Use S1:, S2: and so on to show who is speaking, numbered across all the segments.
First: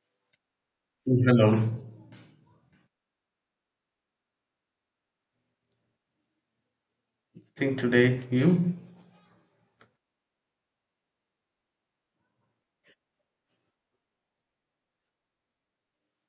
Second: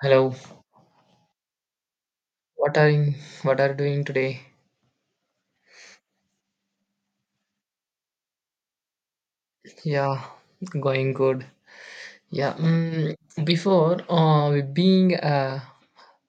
S1: Hello,
S2: Hello.
S1: what are you, what are you doing today?
S2: Think today you.
S1: Yeah, going good. Yeah, before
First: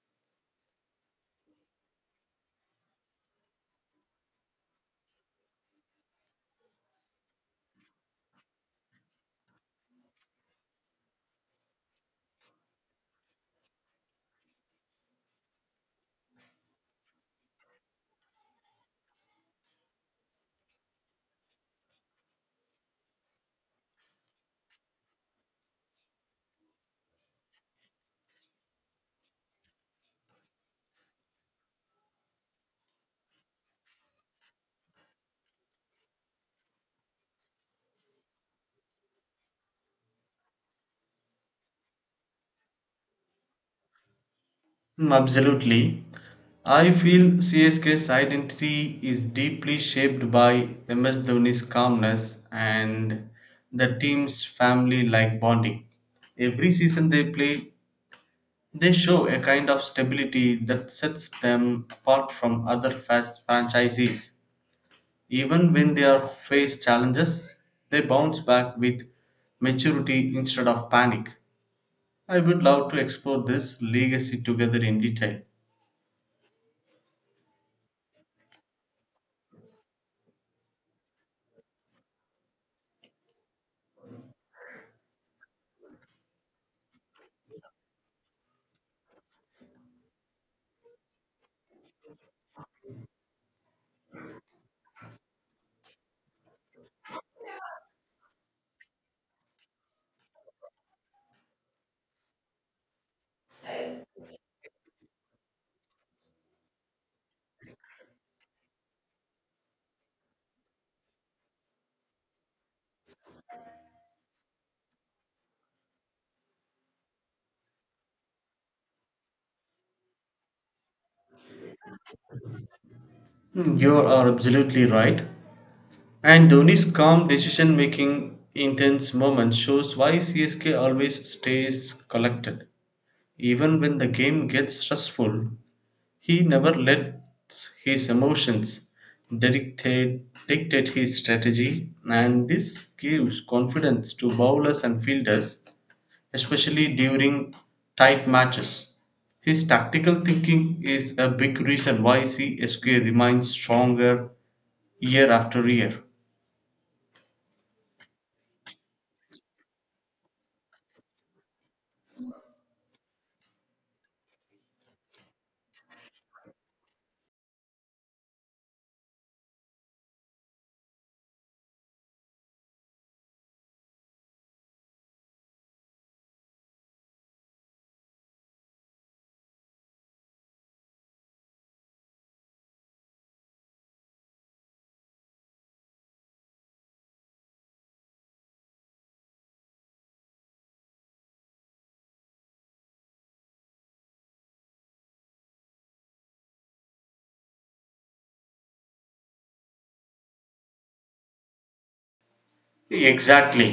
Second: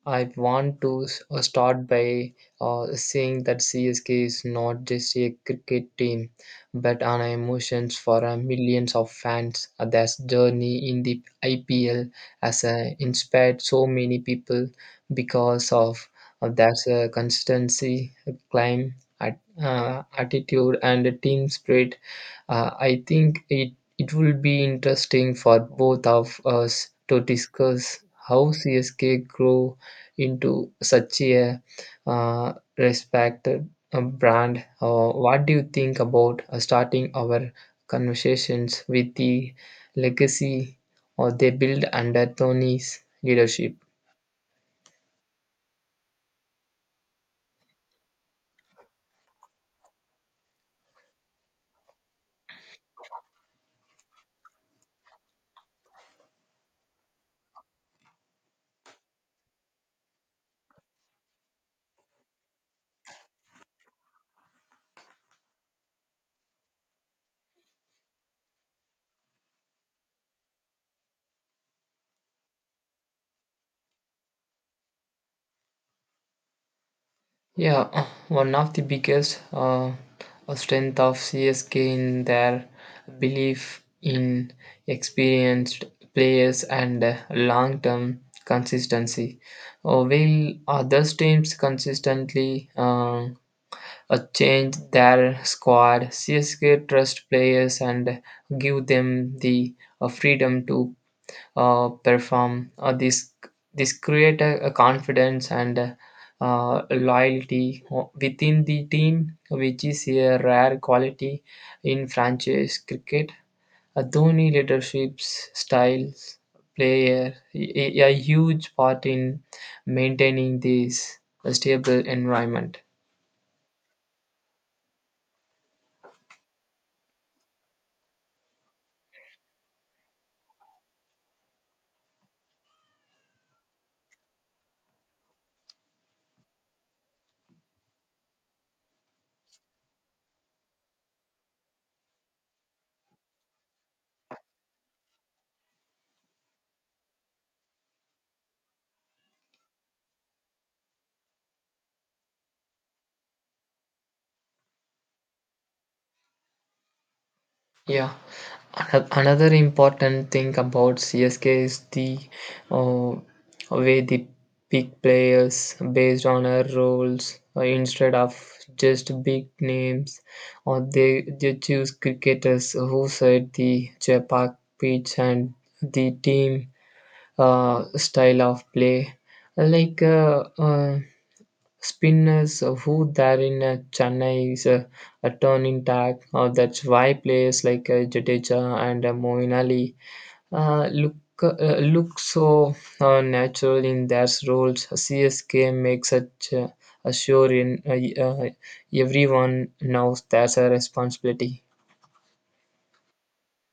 S1: I want to start by saying that CSK is not just a cricket team, but an emotions for millions of fans. Their journey in the IPL has inspired so many people because of their consistency, climb, attitude, and team spirit. I think it will be interesting for both of us to discuss how CSK grew into such a uh, respected brand. What do you think about starting our conversations with the legacy or they build under Tony's leadership?
S2: Absolutely, I feel CSK's identity is deeply shaped by MS Dhoni's calmness and the team's family like bonding. Every season they play, they show a kind of stability that sets them apart from other fast franchises. Even when they are faced challenges, they bounce back with maturity instead of panic. I would love to explore this legacy together in detail.
S1: Yeah, one of the biggest strength of CSK in their belief in experienced players and long-term consistency. While other teams consistently change their squad, CSK trust players and give them the freedom to perform. This create a confidence and loyalty within the team, which is a rare quality in franchise cricket. A Dhoni leadership's styles play a huge part in maintaining this stable environment.
S2: Hmm. You are absolutely right. And Dhoni's calm decision making intense moment shows why CSK always stays collected. Even when the game gets stressful, he never lets his emotions dictate, dictate his strategy, and this gives confidence to bowlers and fielders especially during tight matches. His tactical thinking is a big reason why CSK remains stronger year after year.
S1: Yeah. Another important thing about CSK is the uh, way they pick players based on their roles instead of just big names, or they choose cricketers who set the Chepak pitch and the team style of play. Like spinners who there in Chennai is a turning tag. That's why players like Jadeja and Moeen Ali uh, look look so natural in their roles. CSK makes such a sure in everyone knows that's a responsibility.
S2: Exactly.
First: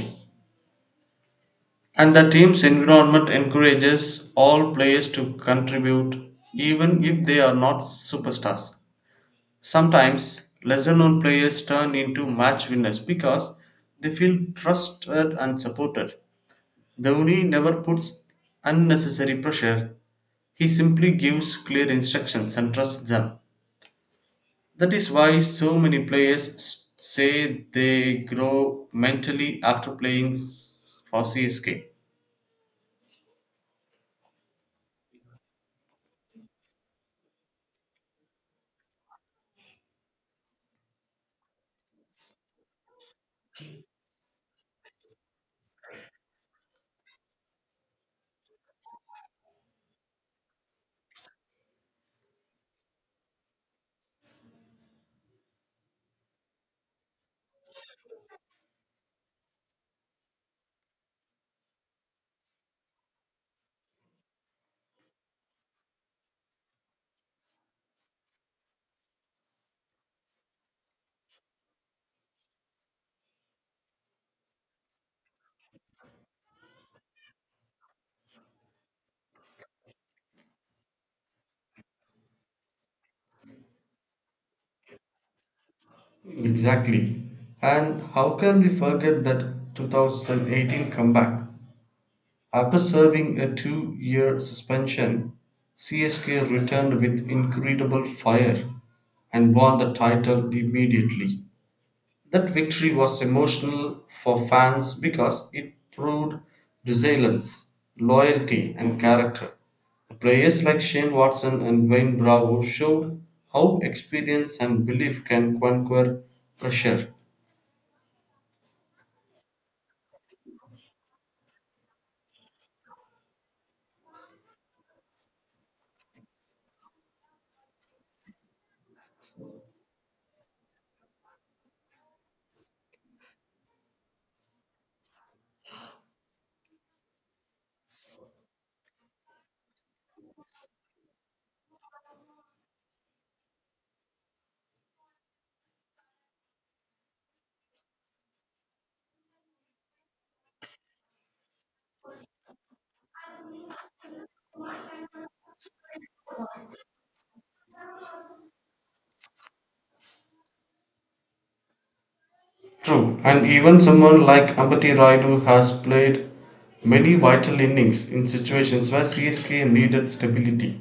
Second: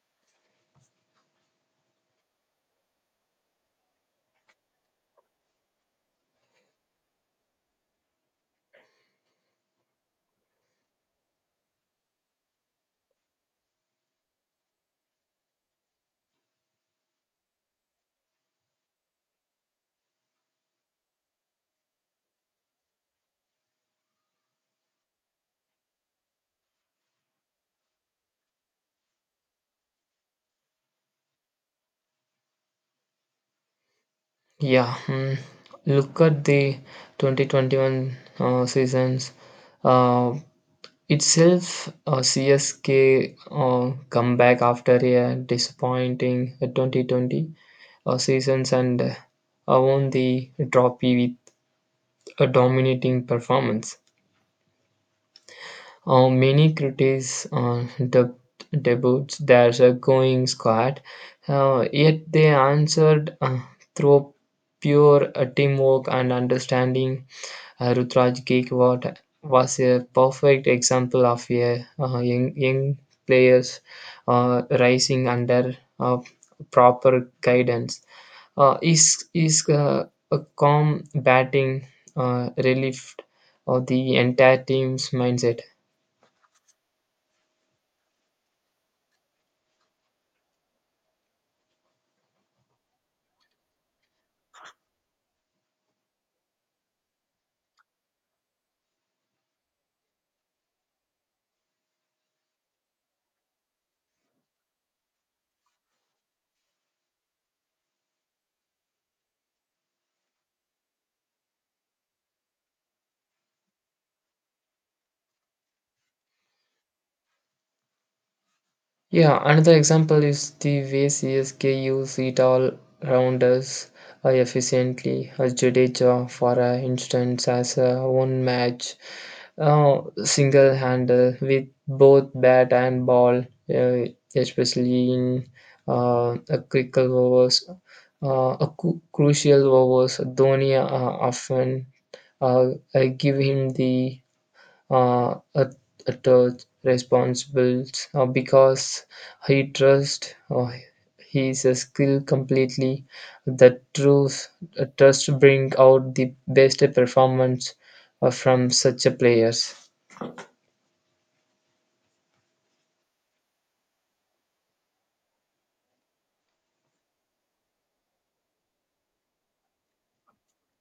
S2: And the team's environment encourages all players to contribute, even if they are not superstars. Sometimes, lesser known players turn into match winners because they feel trusted and supported. Dhoni never puts unnecessary pressure. He simply gives clear instructions and trusts them. That is why so many players say they grow mentally after playing for CSK.
S1: Yeah, mm, look at the 2021 seasons. Uh, itself, CSK comeback after a disappointing 2020 seasons and won the trophy with a dominating performance. Many critics dubbed debuts there's a going squad, yet they answered through pure teamwork and understanding. Rutraj Gaikwad was a perfect example of a young players rising under proper guidance. His a calm batting relieved of the entire team's mindset.
S2: Exactly. And how can we forget that 2018 comeback? After serving a 2-year suspension, CSK returned with incredible fire and won the title immediately. That victory was emotional for fans because it proved resilience, loyalty and character. Players like Shane Watson and Wayne Bravo showed how experience and belief can conquer pressure.
S1: Yeah, another example is the way CSK use it all rounders efficiently. Jadeja, for instance, as a one match single handle with both bat and ball, uh, especially in a critical overs, a cu- crucial overs. Dhoni often uh, give him the uh, at, at all responsible because he trusts his skill completely. The truth, trust bring out the best performance from such a players.
S2: True, and even someone like Ambati Raidu has played many vital innings in situations where CSK needed stability.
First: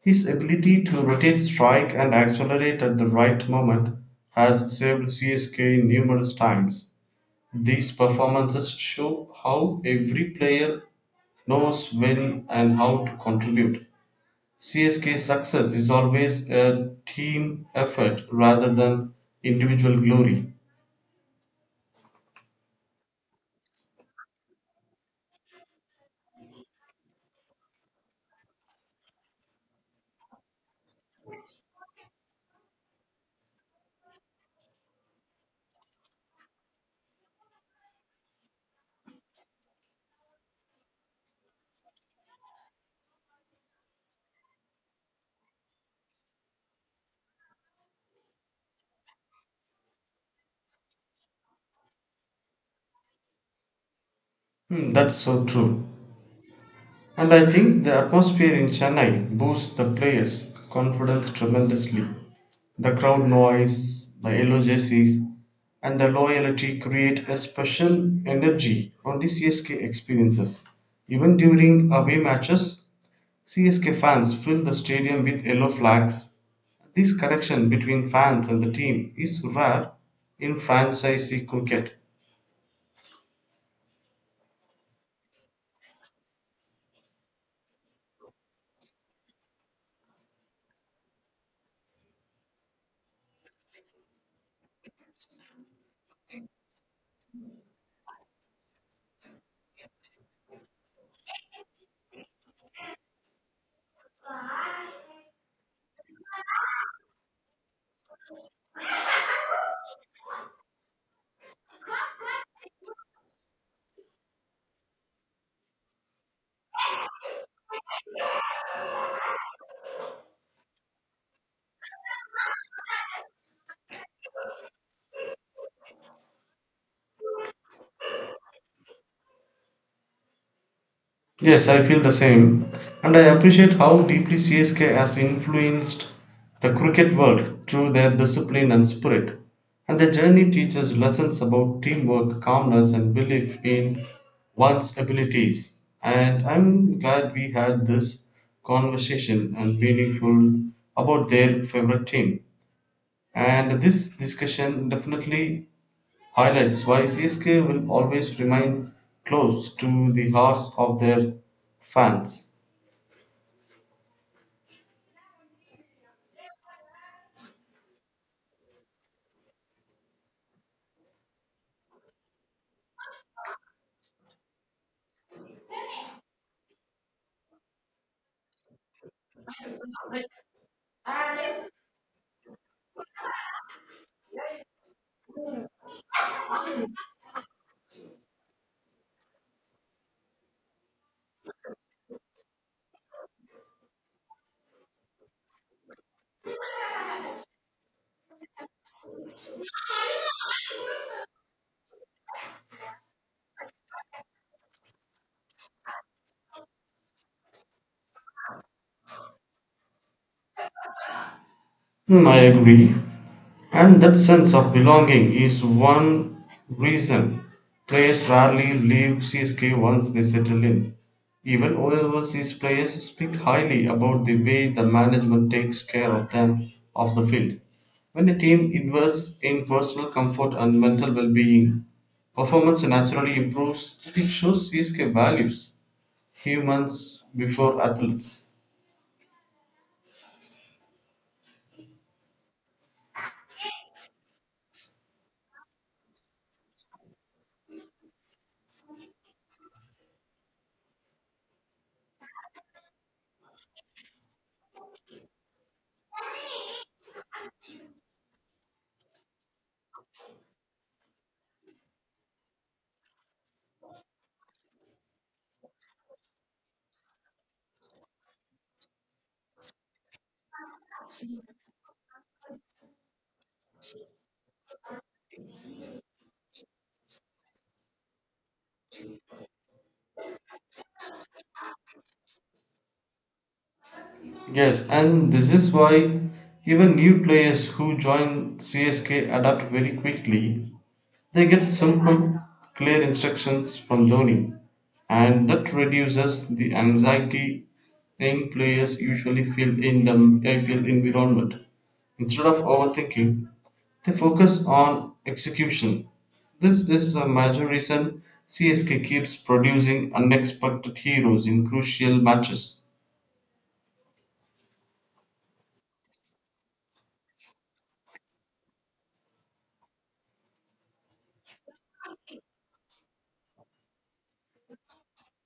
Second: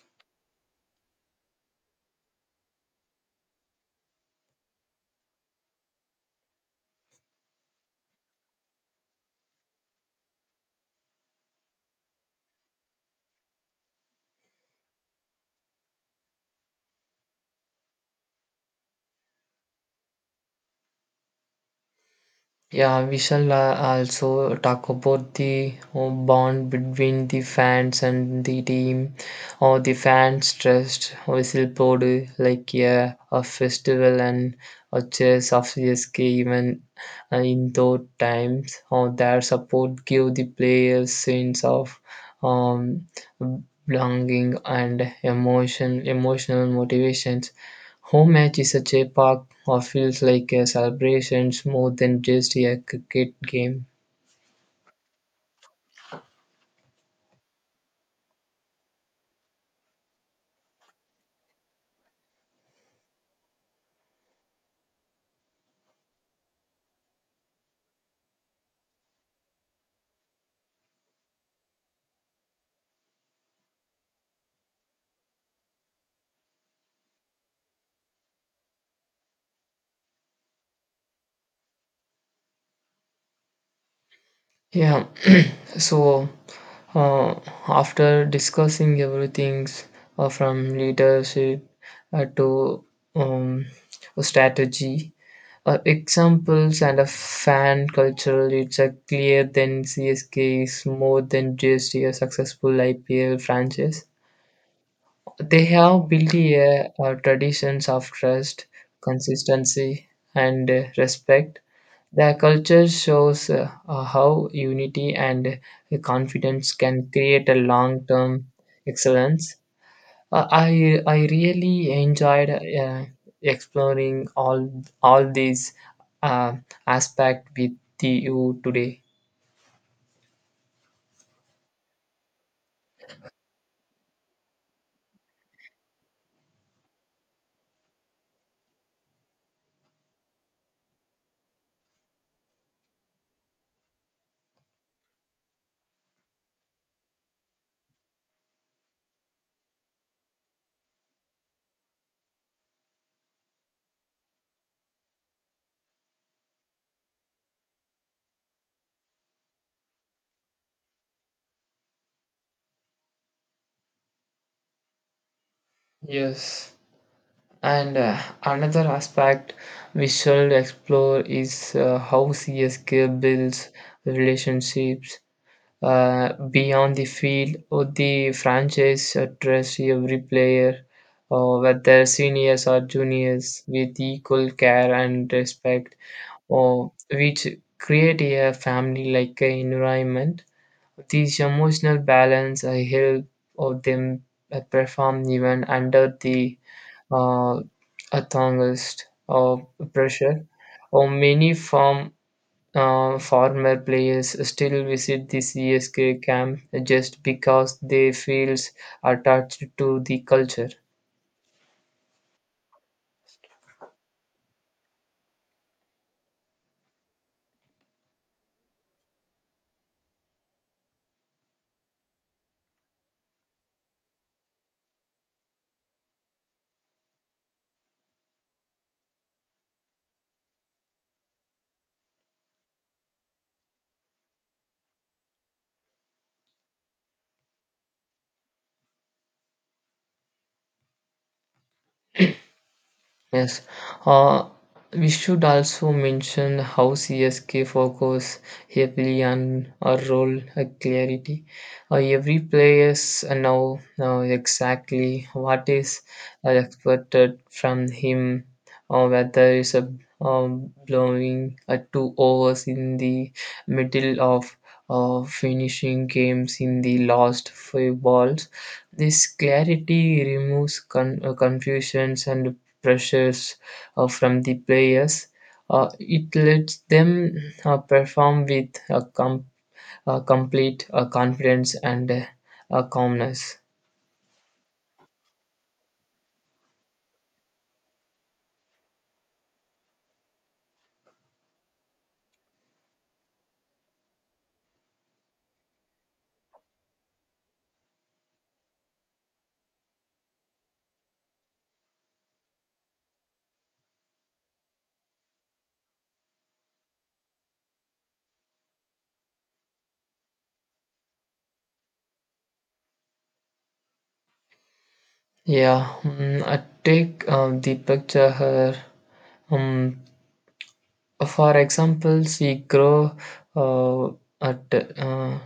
S2: His ability to rotate, strike, and accelerate at the right moment has saved CSK numerous times. These performances show how every player knows when and how to contribute. CSK's success is always a team effort rather than individual glory.
S1: Yeah, we shall also talk about the bond between the fans and the team, or the fans trust whistleblower like yeah, a festival and a chess of CSK even in those times, or their support give the players sense of um, belonging and emotional motivations. Home match is such a part of feels like a celebrations more than just a cricket game.
S2: Hmm, that's so true. And I think the atmosphere in Chennai boosts the players' confidence tremendously. The crowd noise, the yellow jerseys, and the loyalty create a special energy on the CSK experiences. Even during away matches, CSK fans fill the stadium with yellow flags. This connection between fans and the team is rare in franchisee cricket.
S1: Yeah. So uh, after discussing everything from leadership to um, strategy, examples and a fan culture, it's a clear then CSK is more than just a successful IPL franchise. They have built a, traditions of trust, consistency, and respect. Their culture shows how unity and confidence can create a long-term excellence. I really enjoyed exploring all these uh, aspects with you today.
S2: Yes, I feel the same. And I appreciate how deeply CSK has influenced the cricket world through their discipline and spirit. And their journey teaches lessons about teamwork, calmness, and belief in one's abilities. And I'm glad we had this conversation and meaningful about their favorite team. And this discussion definitely highlights why CSK will always remain close to the hearts of their fans.
S1: Yes. And another aspect we should explore is how CSK builds relationships beyond the field or the franchise address every player, or whether seniors or juniors, with equal care and respect, or which create a family-like environment. This emotional balance help of them perform even under the uh, a thongist or pressure, or many farm former players still visit the CSK camp just because they feels attached to the culture.
S2: Hmm, I agree. And that sense of belonging is one reason players rarely leave CSK once they settle in. Even overseas players speak highly about the way the management takes care of them off the field. When a team invests in personal comfort and mental well being, performance naturally improves. It shows CSK values humans before athletes.
S1: Yes, uh, we should also mention how CSK focus heavily on a role clarity. Every player now know exactly what is expected from him, or whether it's a blowing two overs in the middle of finishing games in the last five balls. This clarity removes confusions and pressures from the players. It lets them perform with a complete confidence and a calmness.
S2: Yes, and this is why even new players who join CSK adapt very quickly. They get simple, clear instructions from Dhoni, and that reduces the anxiety young players usually feel in the IPL environment. Instead of overthinking, they focus on execution. This is a major reason CSK keeps producing unexpected heroes in crucial matches.
S1: Yeah, mm, I take the picture here. Um, for example, she grow uh, at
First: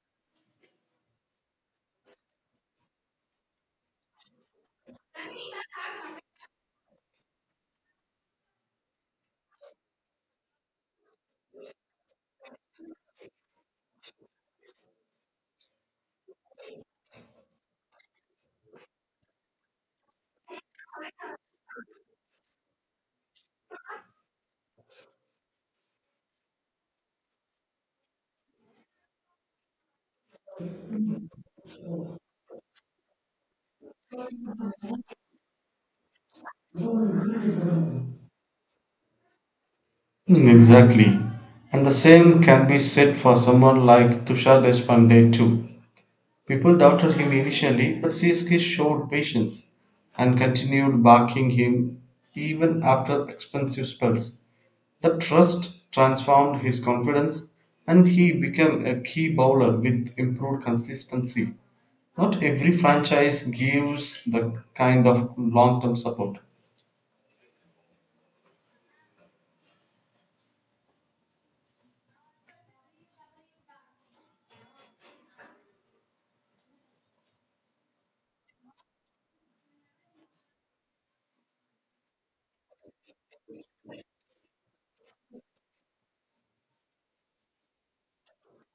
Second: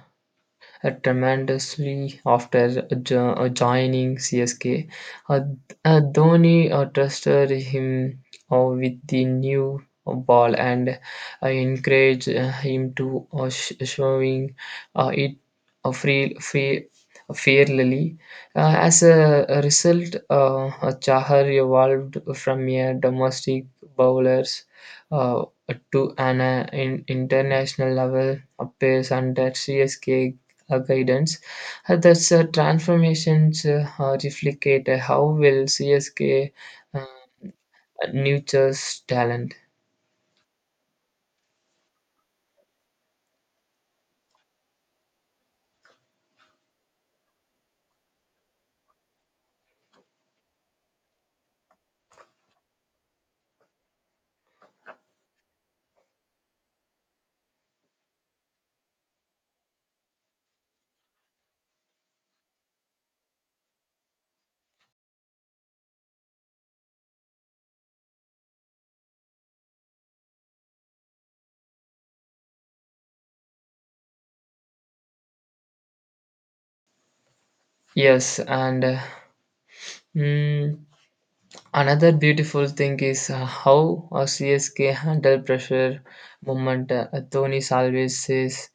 S1: tremendously after joining CSK. Uh, Dhoni trusted him with the new ball and encouraged him to showing it uh, free, free, fairly. As a result, Chahar evolved from a domestic bowlers uh, to an in international level pace under CSK guidance. That's transformations replicate how will CSK uh, nurtures talent.
S2: Mm, exactly. And the same can be said for someone like Tushar Deshpande too. People doubted him initially, but CSK showed patience and continued backing him even after expensive spells. The trust transformed his confidence and he became a key bowler with improved consistency. Not every franchise gives the kind of long term support.
S1: Yes, and mm, another beautiful thing is how CSK handle pressure moment. Tony always says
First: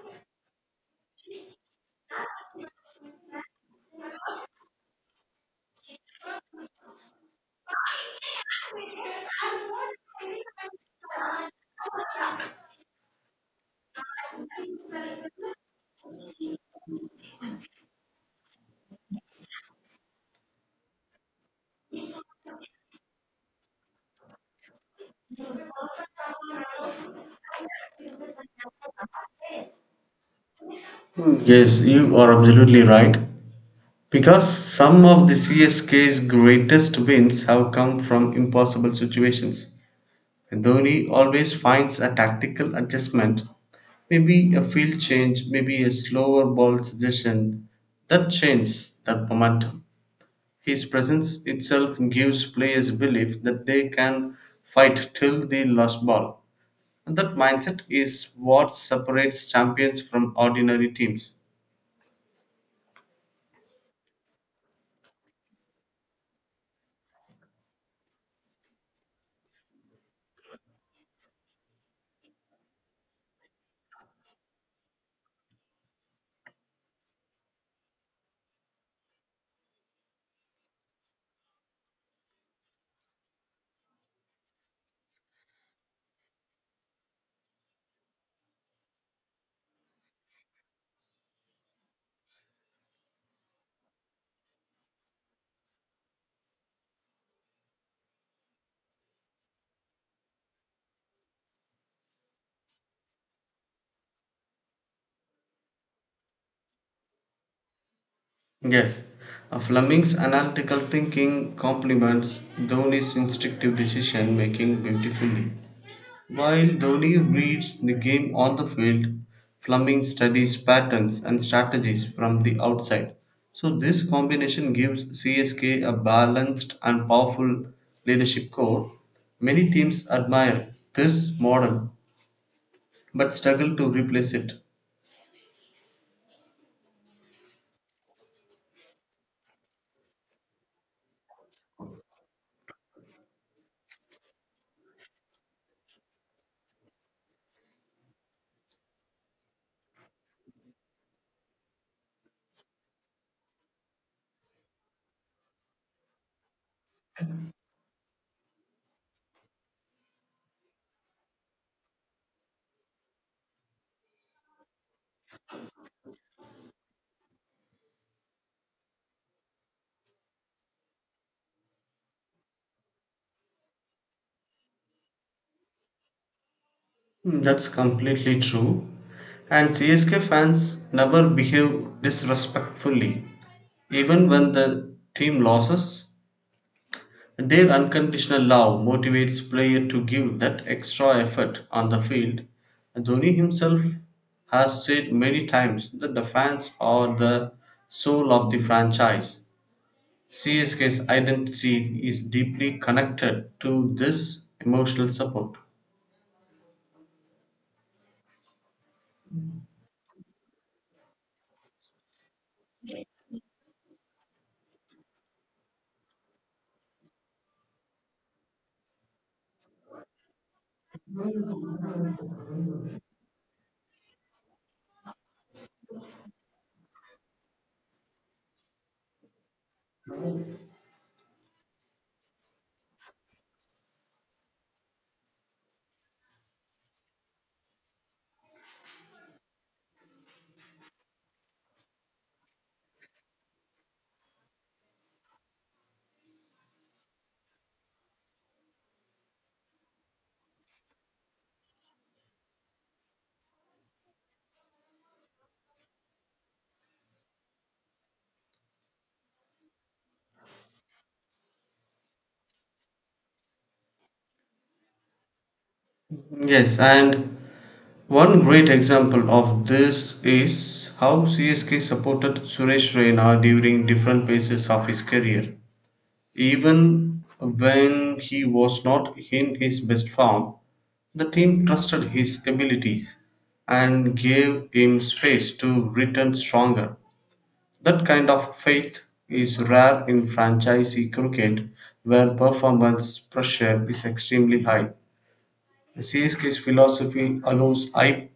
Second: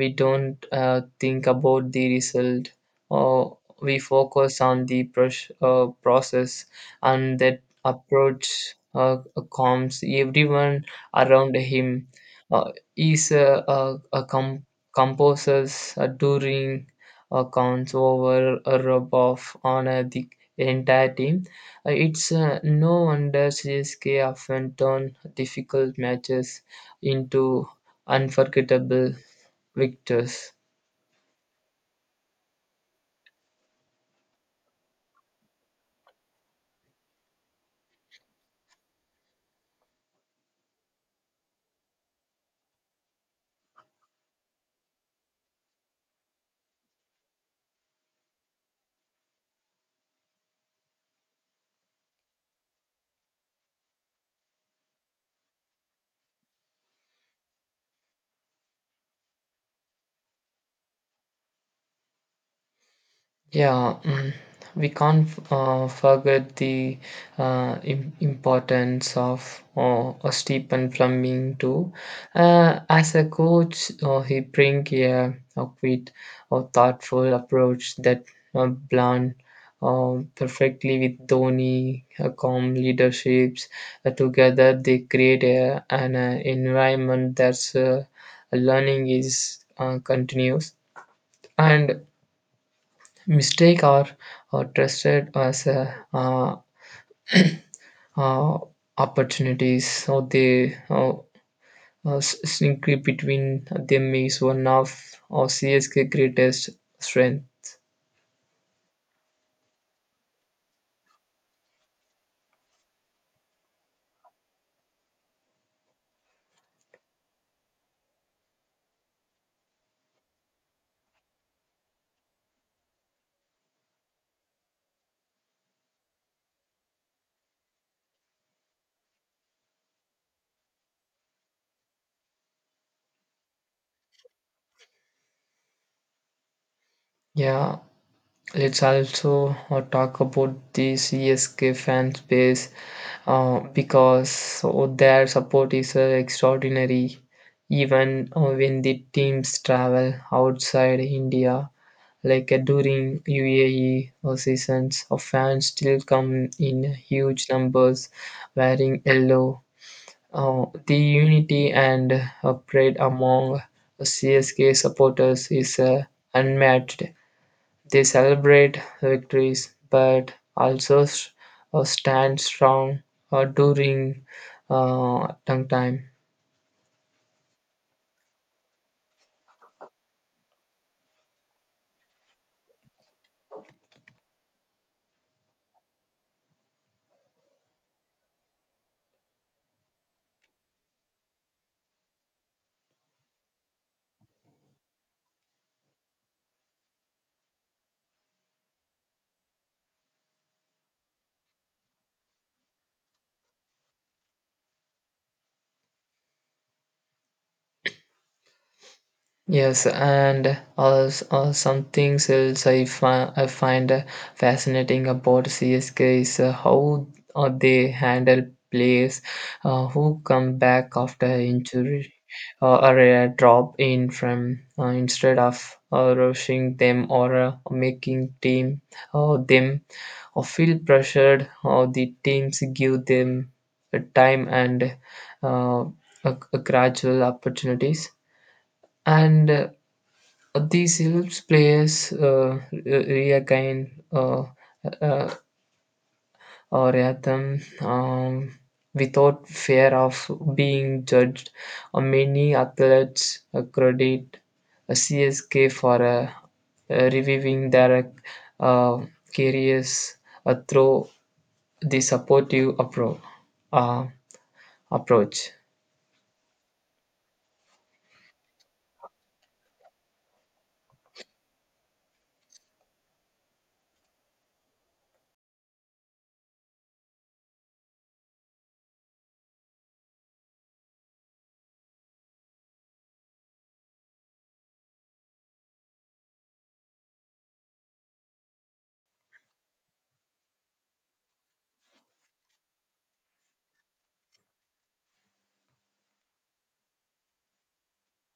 S1: we don't think about the result, or we focus on the process, and that approach calms everyone around him. He's a composers during counts over a rub off on the entire team. Uh, It's no wonder CSK often turn difficult matches into unforgettable victors.
S2: Yes, you are absolutely right. Because some of the CSK's greatest wins have come from impossible situations. Dhoni always finds a tactical adjustment, maybe a field change, maybe a slower ball suggestion that changes that momentum. His presence itself gives players belief that they can fight till the last ball. And that mindset is what separates champions from ordinary teams.
S1: Yeah, mm, we can't forget the importance of Stephen Fleming too. As a coach, he bring a quick or thoughtful approach that blend perfectly with Dhoni, calm leaderships. Together, they create an environment that's learning is continuous and mistakes are trusted as uh, opportunities, so they sneak between them is one of CSK greatest strength.
S2: Yes, Fleming's analytical thinking complements Dhoni's instinctive decision making beautifully. While Dhoni reads the game on the field, Fleming studies patterns and strategies from the outside. So, this combination gives CSK a balanced and powerful leadership core. Many teams admire this model but struggle to replace it.
S1: Yeah, let's also talk about the CSK fan space because their support is extraordinary even when the teams travel outside India. Like during UAE seasons, fans still come in huge numbers wearing yellow. The unity and pride among CSK supporters is unmatched. They celebrate victories but also stand strong during tough time.
S2: Hmm, that's completely true. And CSK fans never behave disrespectfully. Even when the team loses, their unconditional love motivates player to give that extra effort on the field. Dhoni himself has said many times that the fans are the soul of the franchise. CSK's identity is deeply connected to this emotional support.
S1: Yes, and something else I find fascinating about CSK is how they handle players who come back after injury or a drop in from instead of rushing them or making team them or feel pressured or the teams give them a time and uh, a gradual opportunities and these helps players regain uh, a rhythm without fear of being judged. Many athletes credit CSK for reviving their uh, careers through the supportive uh, approach.
S2: Yes, and one great example of this is how CSK supported Suresh Raina during different phases of his career. Even when he was not in his best form, the team trusted his abilities and gave him space to return stronger. That kind of faith is rare in franchisee cricket where performance pressure is extremely high. Seeski's philosophy allows I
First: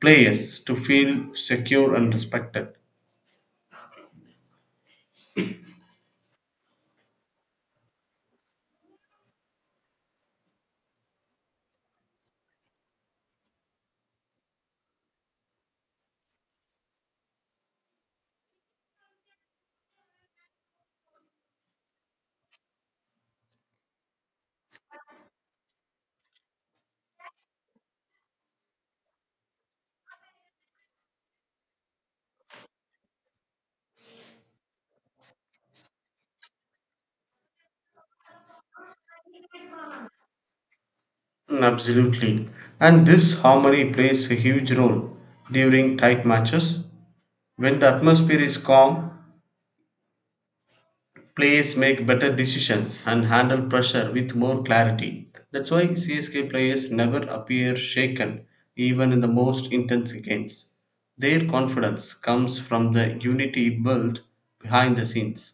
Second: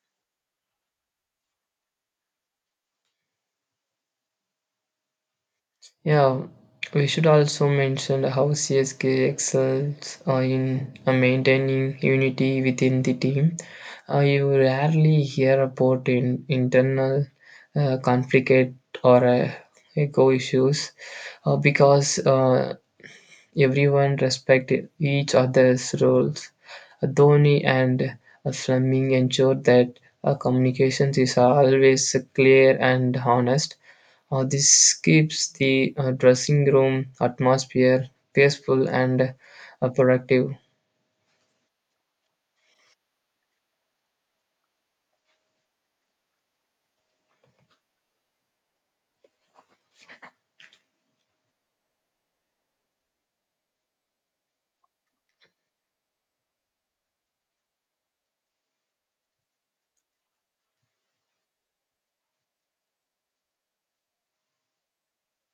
S2: players to feel secure and respected.
S1: Yeah, we should also mention how CSK excels in maintaining unity within the team. You rarely hear about internal conflict or ego issues because everyone respected each other's roles. Dhoni and Fleming ensured that communications is always clear and honest. This keeps the dressing room atmosphere peaceful and productive.
S2: Mm, absolutely. And this harmony plays a huge role during tight matches. When the atmosphere is calm, players make better decisions and handle pressure with more clarity. That's why CSK players never appear shaken, even in the most intense games. Their confidence comes from the unity built behind the scenes.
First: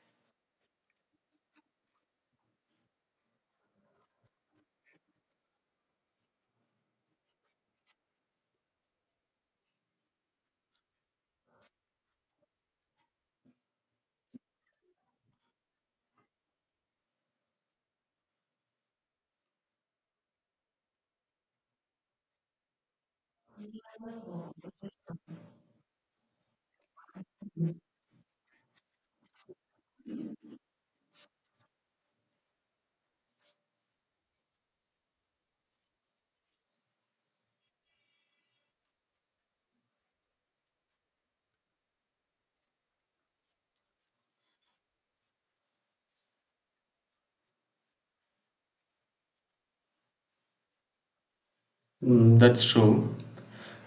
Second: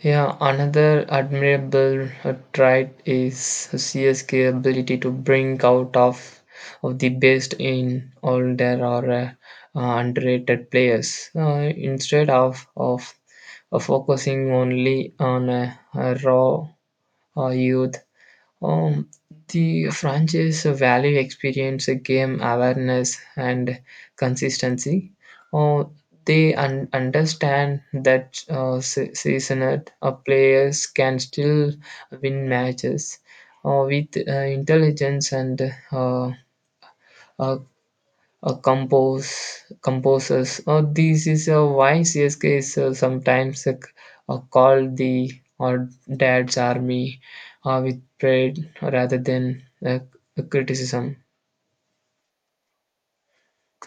S1: Yeah, another admirable trait is CSK ability to bring out of the best in all their or underrated players instead of focusing only on raw youth. Um, the franchise value experience, game awareness, and consistency. Uh, they understand that seasoned players can still win matches with intelligence and uh, uh, uh, compose composers. This is a why CSK is sometimes called the or Dad's Army with pride rather than criticism.
S2: Mm, that's true.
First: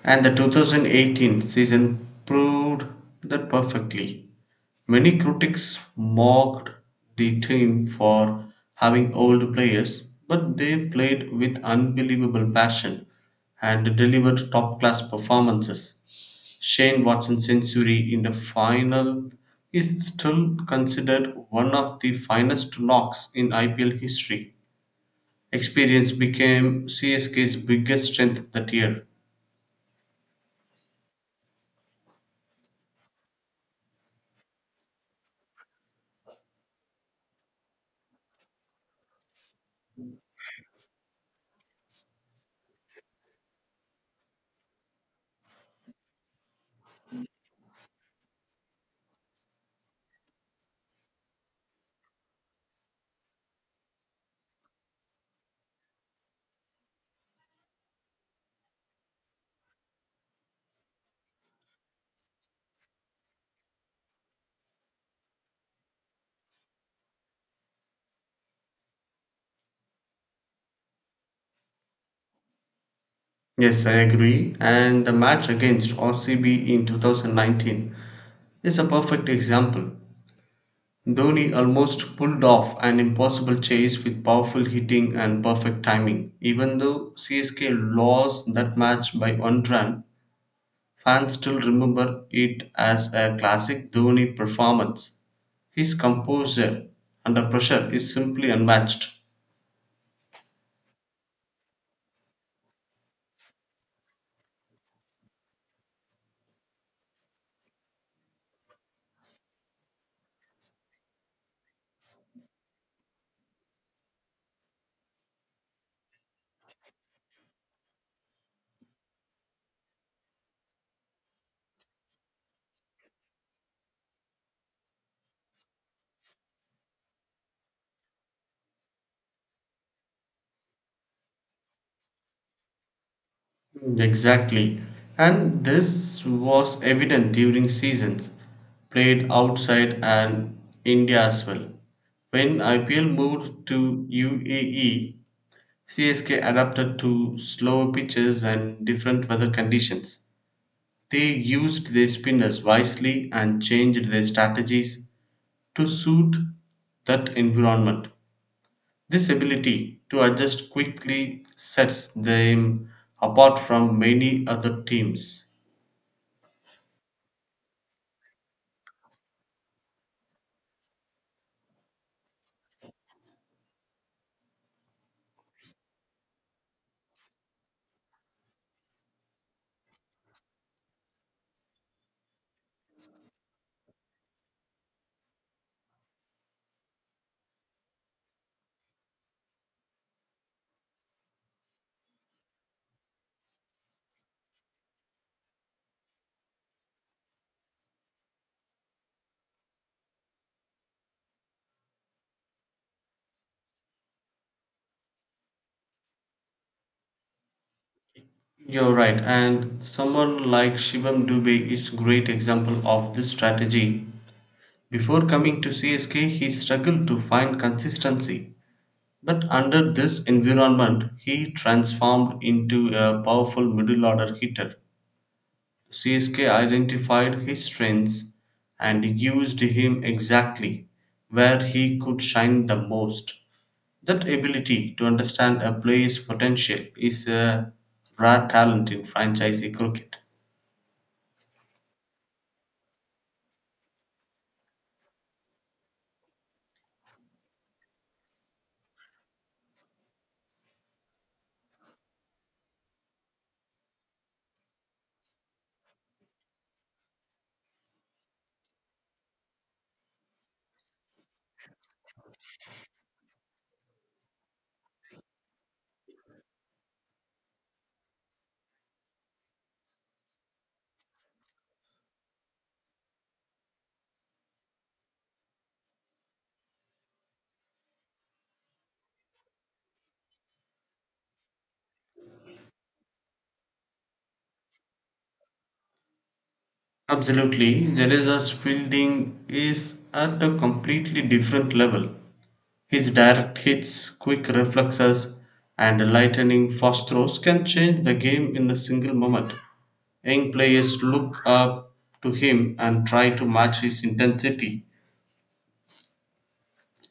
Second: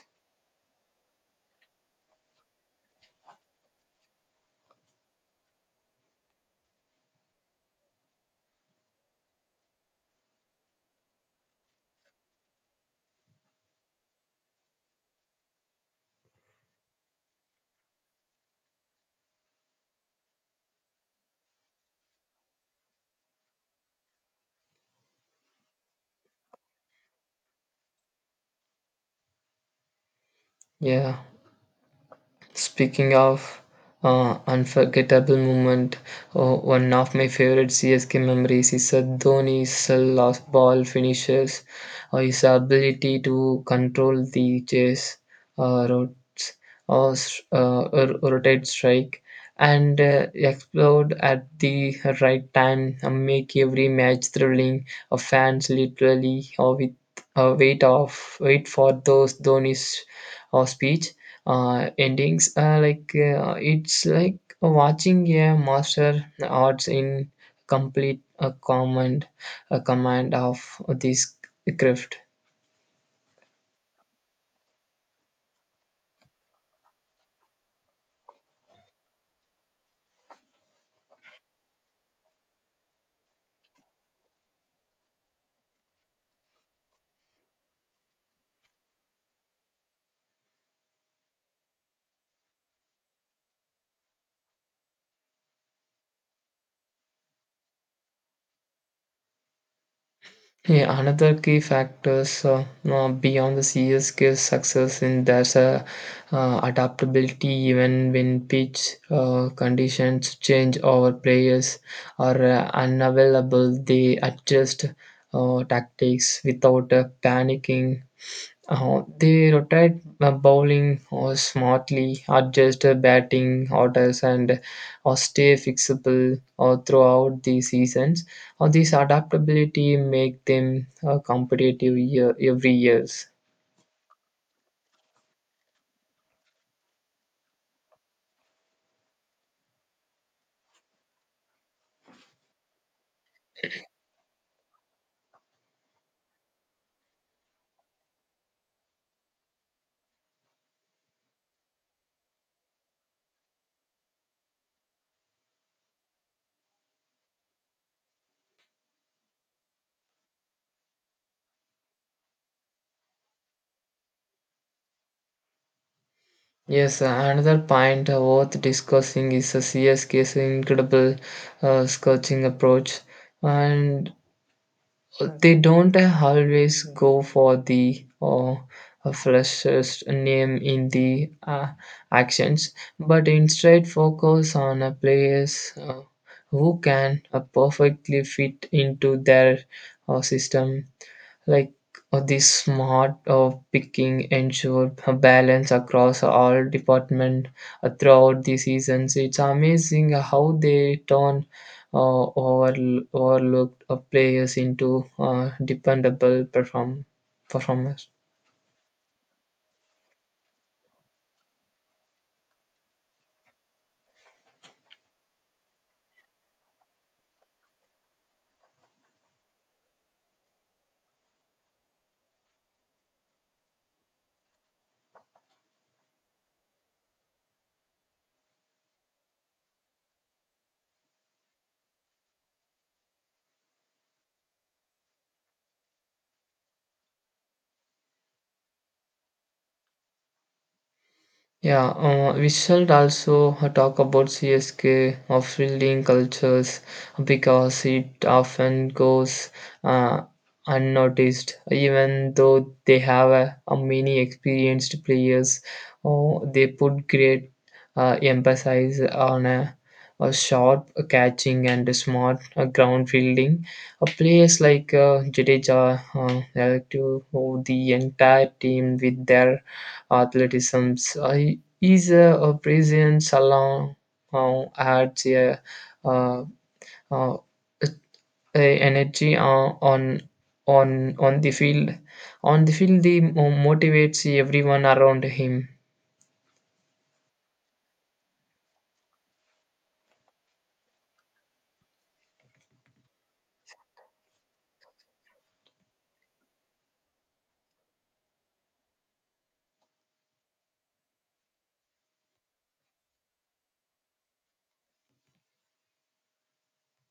S2: And the 2018 season proved that perfectly. Many critics mocked the team for having old players, but they played with unbelievable passion and delivered top class performances. Shane Watson's century in the final is still considered one of the finest knocks in IPL history. Experience became CSK's biggest strength that year.
S1: Yeah. Speaking of unforgettable moment, one of my favorite CSK memories is Dhoni's last ball finishes, or his ability to control the chase, routes, or or rotate strike, and explode at the right time and make every match thrilling. Fans literally with wait of wait for those Dhoni's speech endings. Like it's like watching a master arts in complete a command of this craft.
S2: Yes, I agree. And the match against RCB in 2019 is a perfect example. Dhoni almost pulled off an impossible chase with powerful hitting and perfect timing. Even though CSK lost that match by one run, fans still remember it as a classic Dhoni performance. His composure under pressure is simply unmatched.
S1: Yeah, another key factors beyond the CSK success in there's a adaptability even when pitch conditions change or players are unavailable they adjust tactics without panicking. They rotate bowling or smartly, adjust batting orders, and stay fixable throughout the seasons. This adaptability make them every years.
S2: Exactly. And this was evident during seasons played outside and India as well. When IPL moved to UAE, CSK adapted to slower pitches and different weather conditions. They used their spinners wisely and changed their strategies to suit that environment. This ability to adjust quickly sets them apart from many other teams.
S1: Yes, another point worth discussing is CSK's incredible scoring approach, and they don't always go for the freshest name in the actions, but instead focus on a players who can perfectly fit into their system. Like this smart picking ensure a balance across all department throughout the seasons. It's amazing how they turn uh, over, overlooked players into dependable performers.
S2: You're right, and someone like Shivam Dubey is great example of this strategy. Before coming to CSK, he struggled to find consistency, but under this environment, he transformed into a powerful middle order hitter. CSK identified his strengths and used him exactly where he could shine the most. That ability to understand a player's potential is a rare talent in franchise cricket.
S1: Yeah, we should also talk about CSK or fielding cultures because it often goes uh, unnoticed, even though they have a many experienced players. Oh, they put great emphasis on a sharp catching and a smart ground fielding. Players like Jadeja help to oh, the entire team with their athleticism. I is a Brazilian salon adds uh, uh, a energy on on the field. On the field, he motivates everyone around him.
S2: Absolutely, Jadeja's fielding is at a completely different level. His direct hits, quick reflexes, and lightning fast throws can change the game in a single moment. Young players look up to him and try to match his intensity.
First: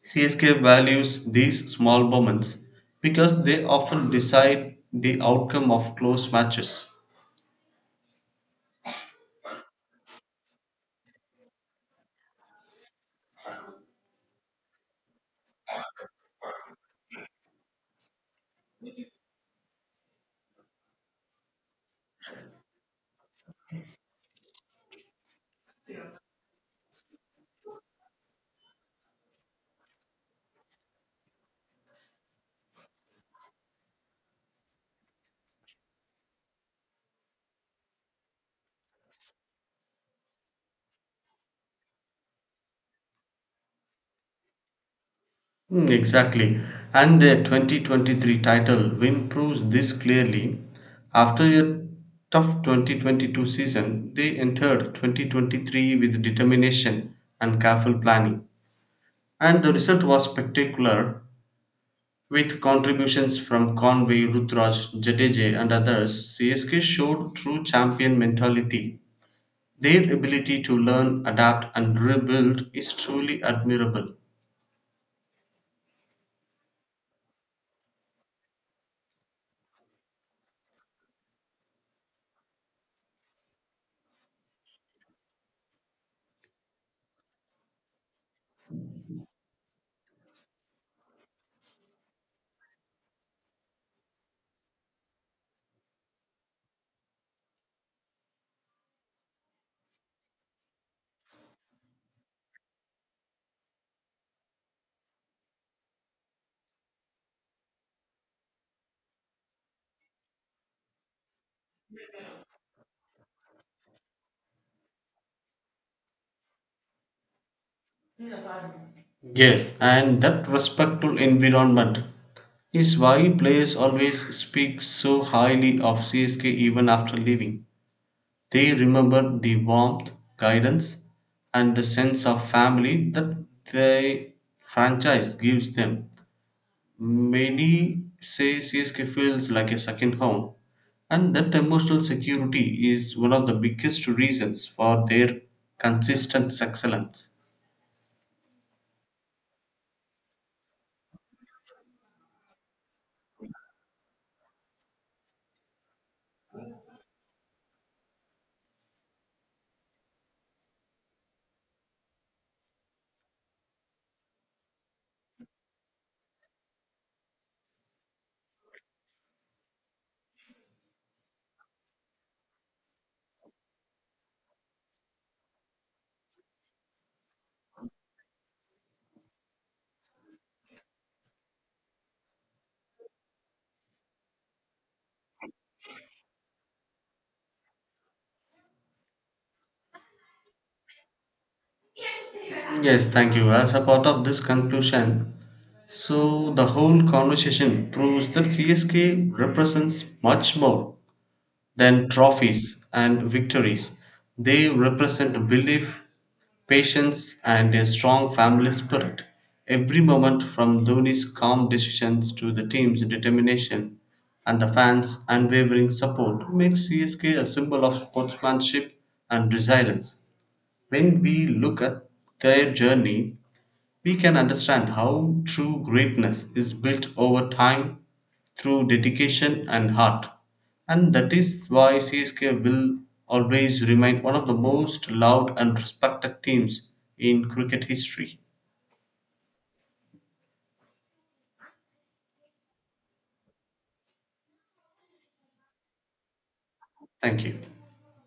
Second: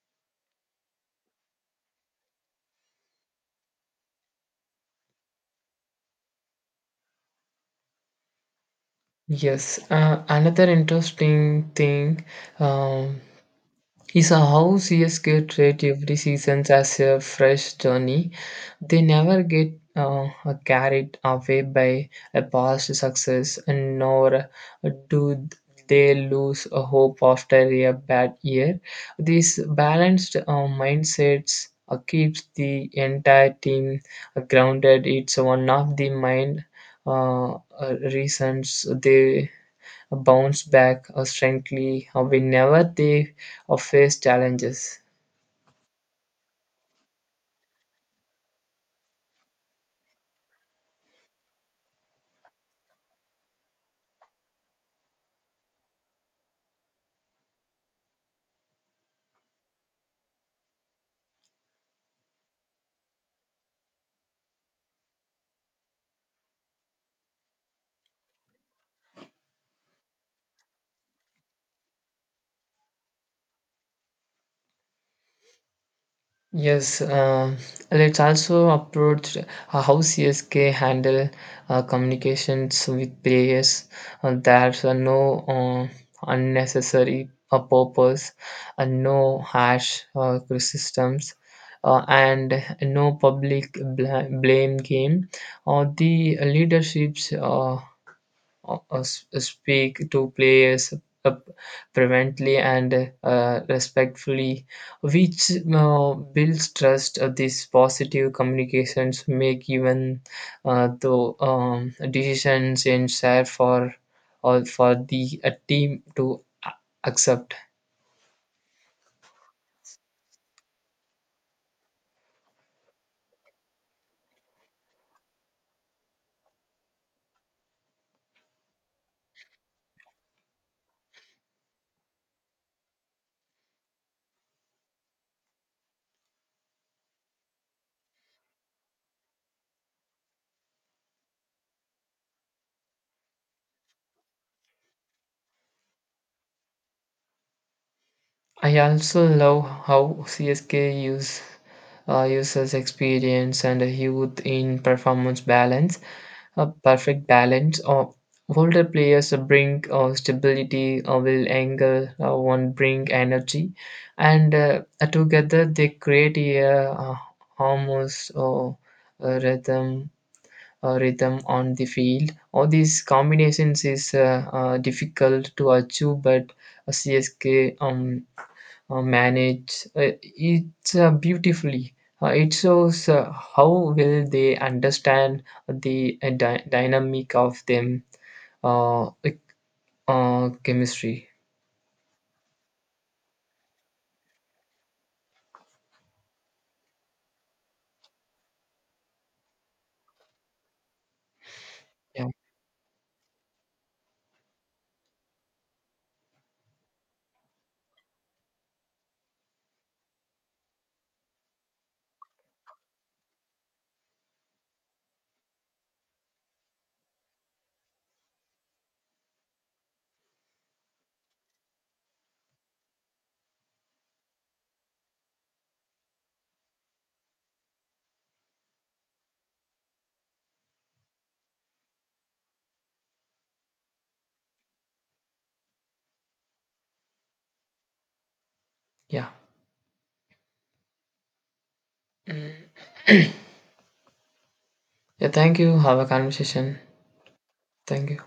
S2: CSK values these small moments because they often decide the outcome of close matches.
S1: Yes, another interesting thing. um is how CSK treat every season as a fresh journey. They never get carried away by a past success, and nor do they lose a hope after a bad year. This balanced mindsets keeps the entire team grounded. It's one of the mind reasons they a bounce back strongly whenever they face challenges.
S2: Hmm, exactly. And the 2023 title win proves this clearly. After a tough 2022 season, they entered 2023 with determination and careful planning. And the result was spectacular with contributions from Conway, Rutraj, Jadeje, and others. CSK showed true champion mentality. Their ability to learn, adapt, and rebuild is truly admirable.
S1: Yes, let's also approach how CSK handle communications with players. There's no unnecessary purpose, no harsh criticisms, and no public blame game. The leaderships speak to players uh, prevently and respectfully, which builds trust. These positive communications make even the decisions in share for or for the team to accept.
S2: Yes, and that respectful environment is why players always speak so highly of CSK even after leaving. They remember the warmth, guidance, and the sense of family that the franchise gives them. Many say CSK feels like a second home, and that emotional security is one of the biggest reasons for their consistent excellence.
S1: I also love how CSK uses experience and youth in performance balance, a perfect balance. Of older players bring stability, will angle one bring energy, and together they create a uh, almost a rhythm a rhythm on the field. All these combinations is difficult to achieve, but CSK manage it beautifully. It shows how well they understand the dynamic of them like, chemistry.
S2: Yes, thank you. As a part of this conclusion, so the whole conversation proves that CSK represents much more than
S1: Yeah,
S2: trophies and victories. They represent belief, patience, and a strong family spirit. Every moment from Dhoni's calm decisions to the team's determination and the fans' unwavering support makes CSK a symbol of sportsmanship and resilience. When we look at their journey, we can understand how true greatness is built over time through dedication and heart. And that is why CSK will always remain one of the most loved and respected teams in cricket history.
S1: yeah. Mm. Yeah. Thank you. Have a conversation.
S2: Thank you.
S1: Thank you.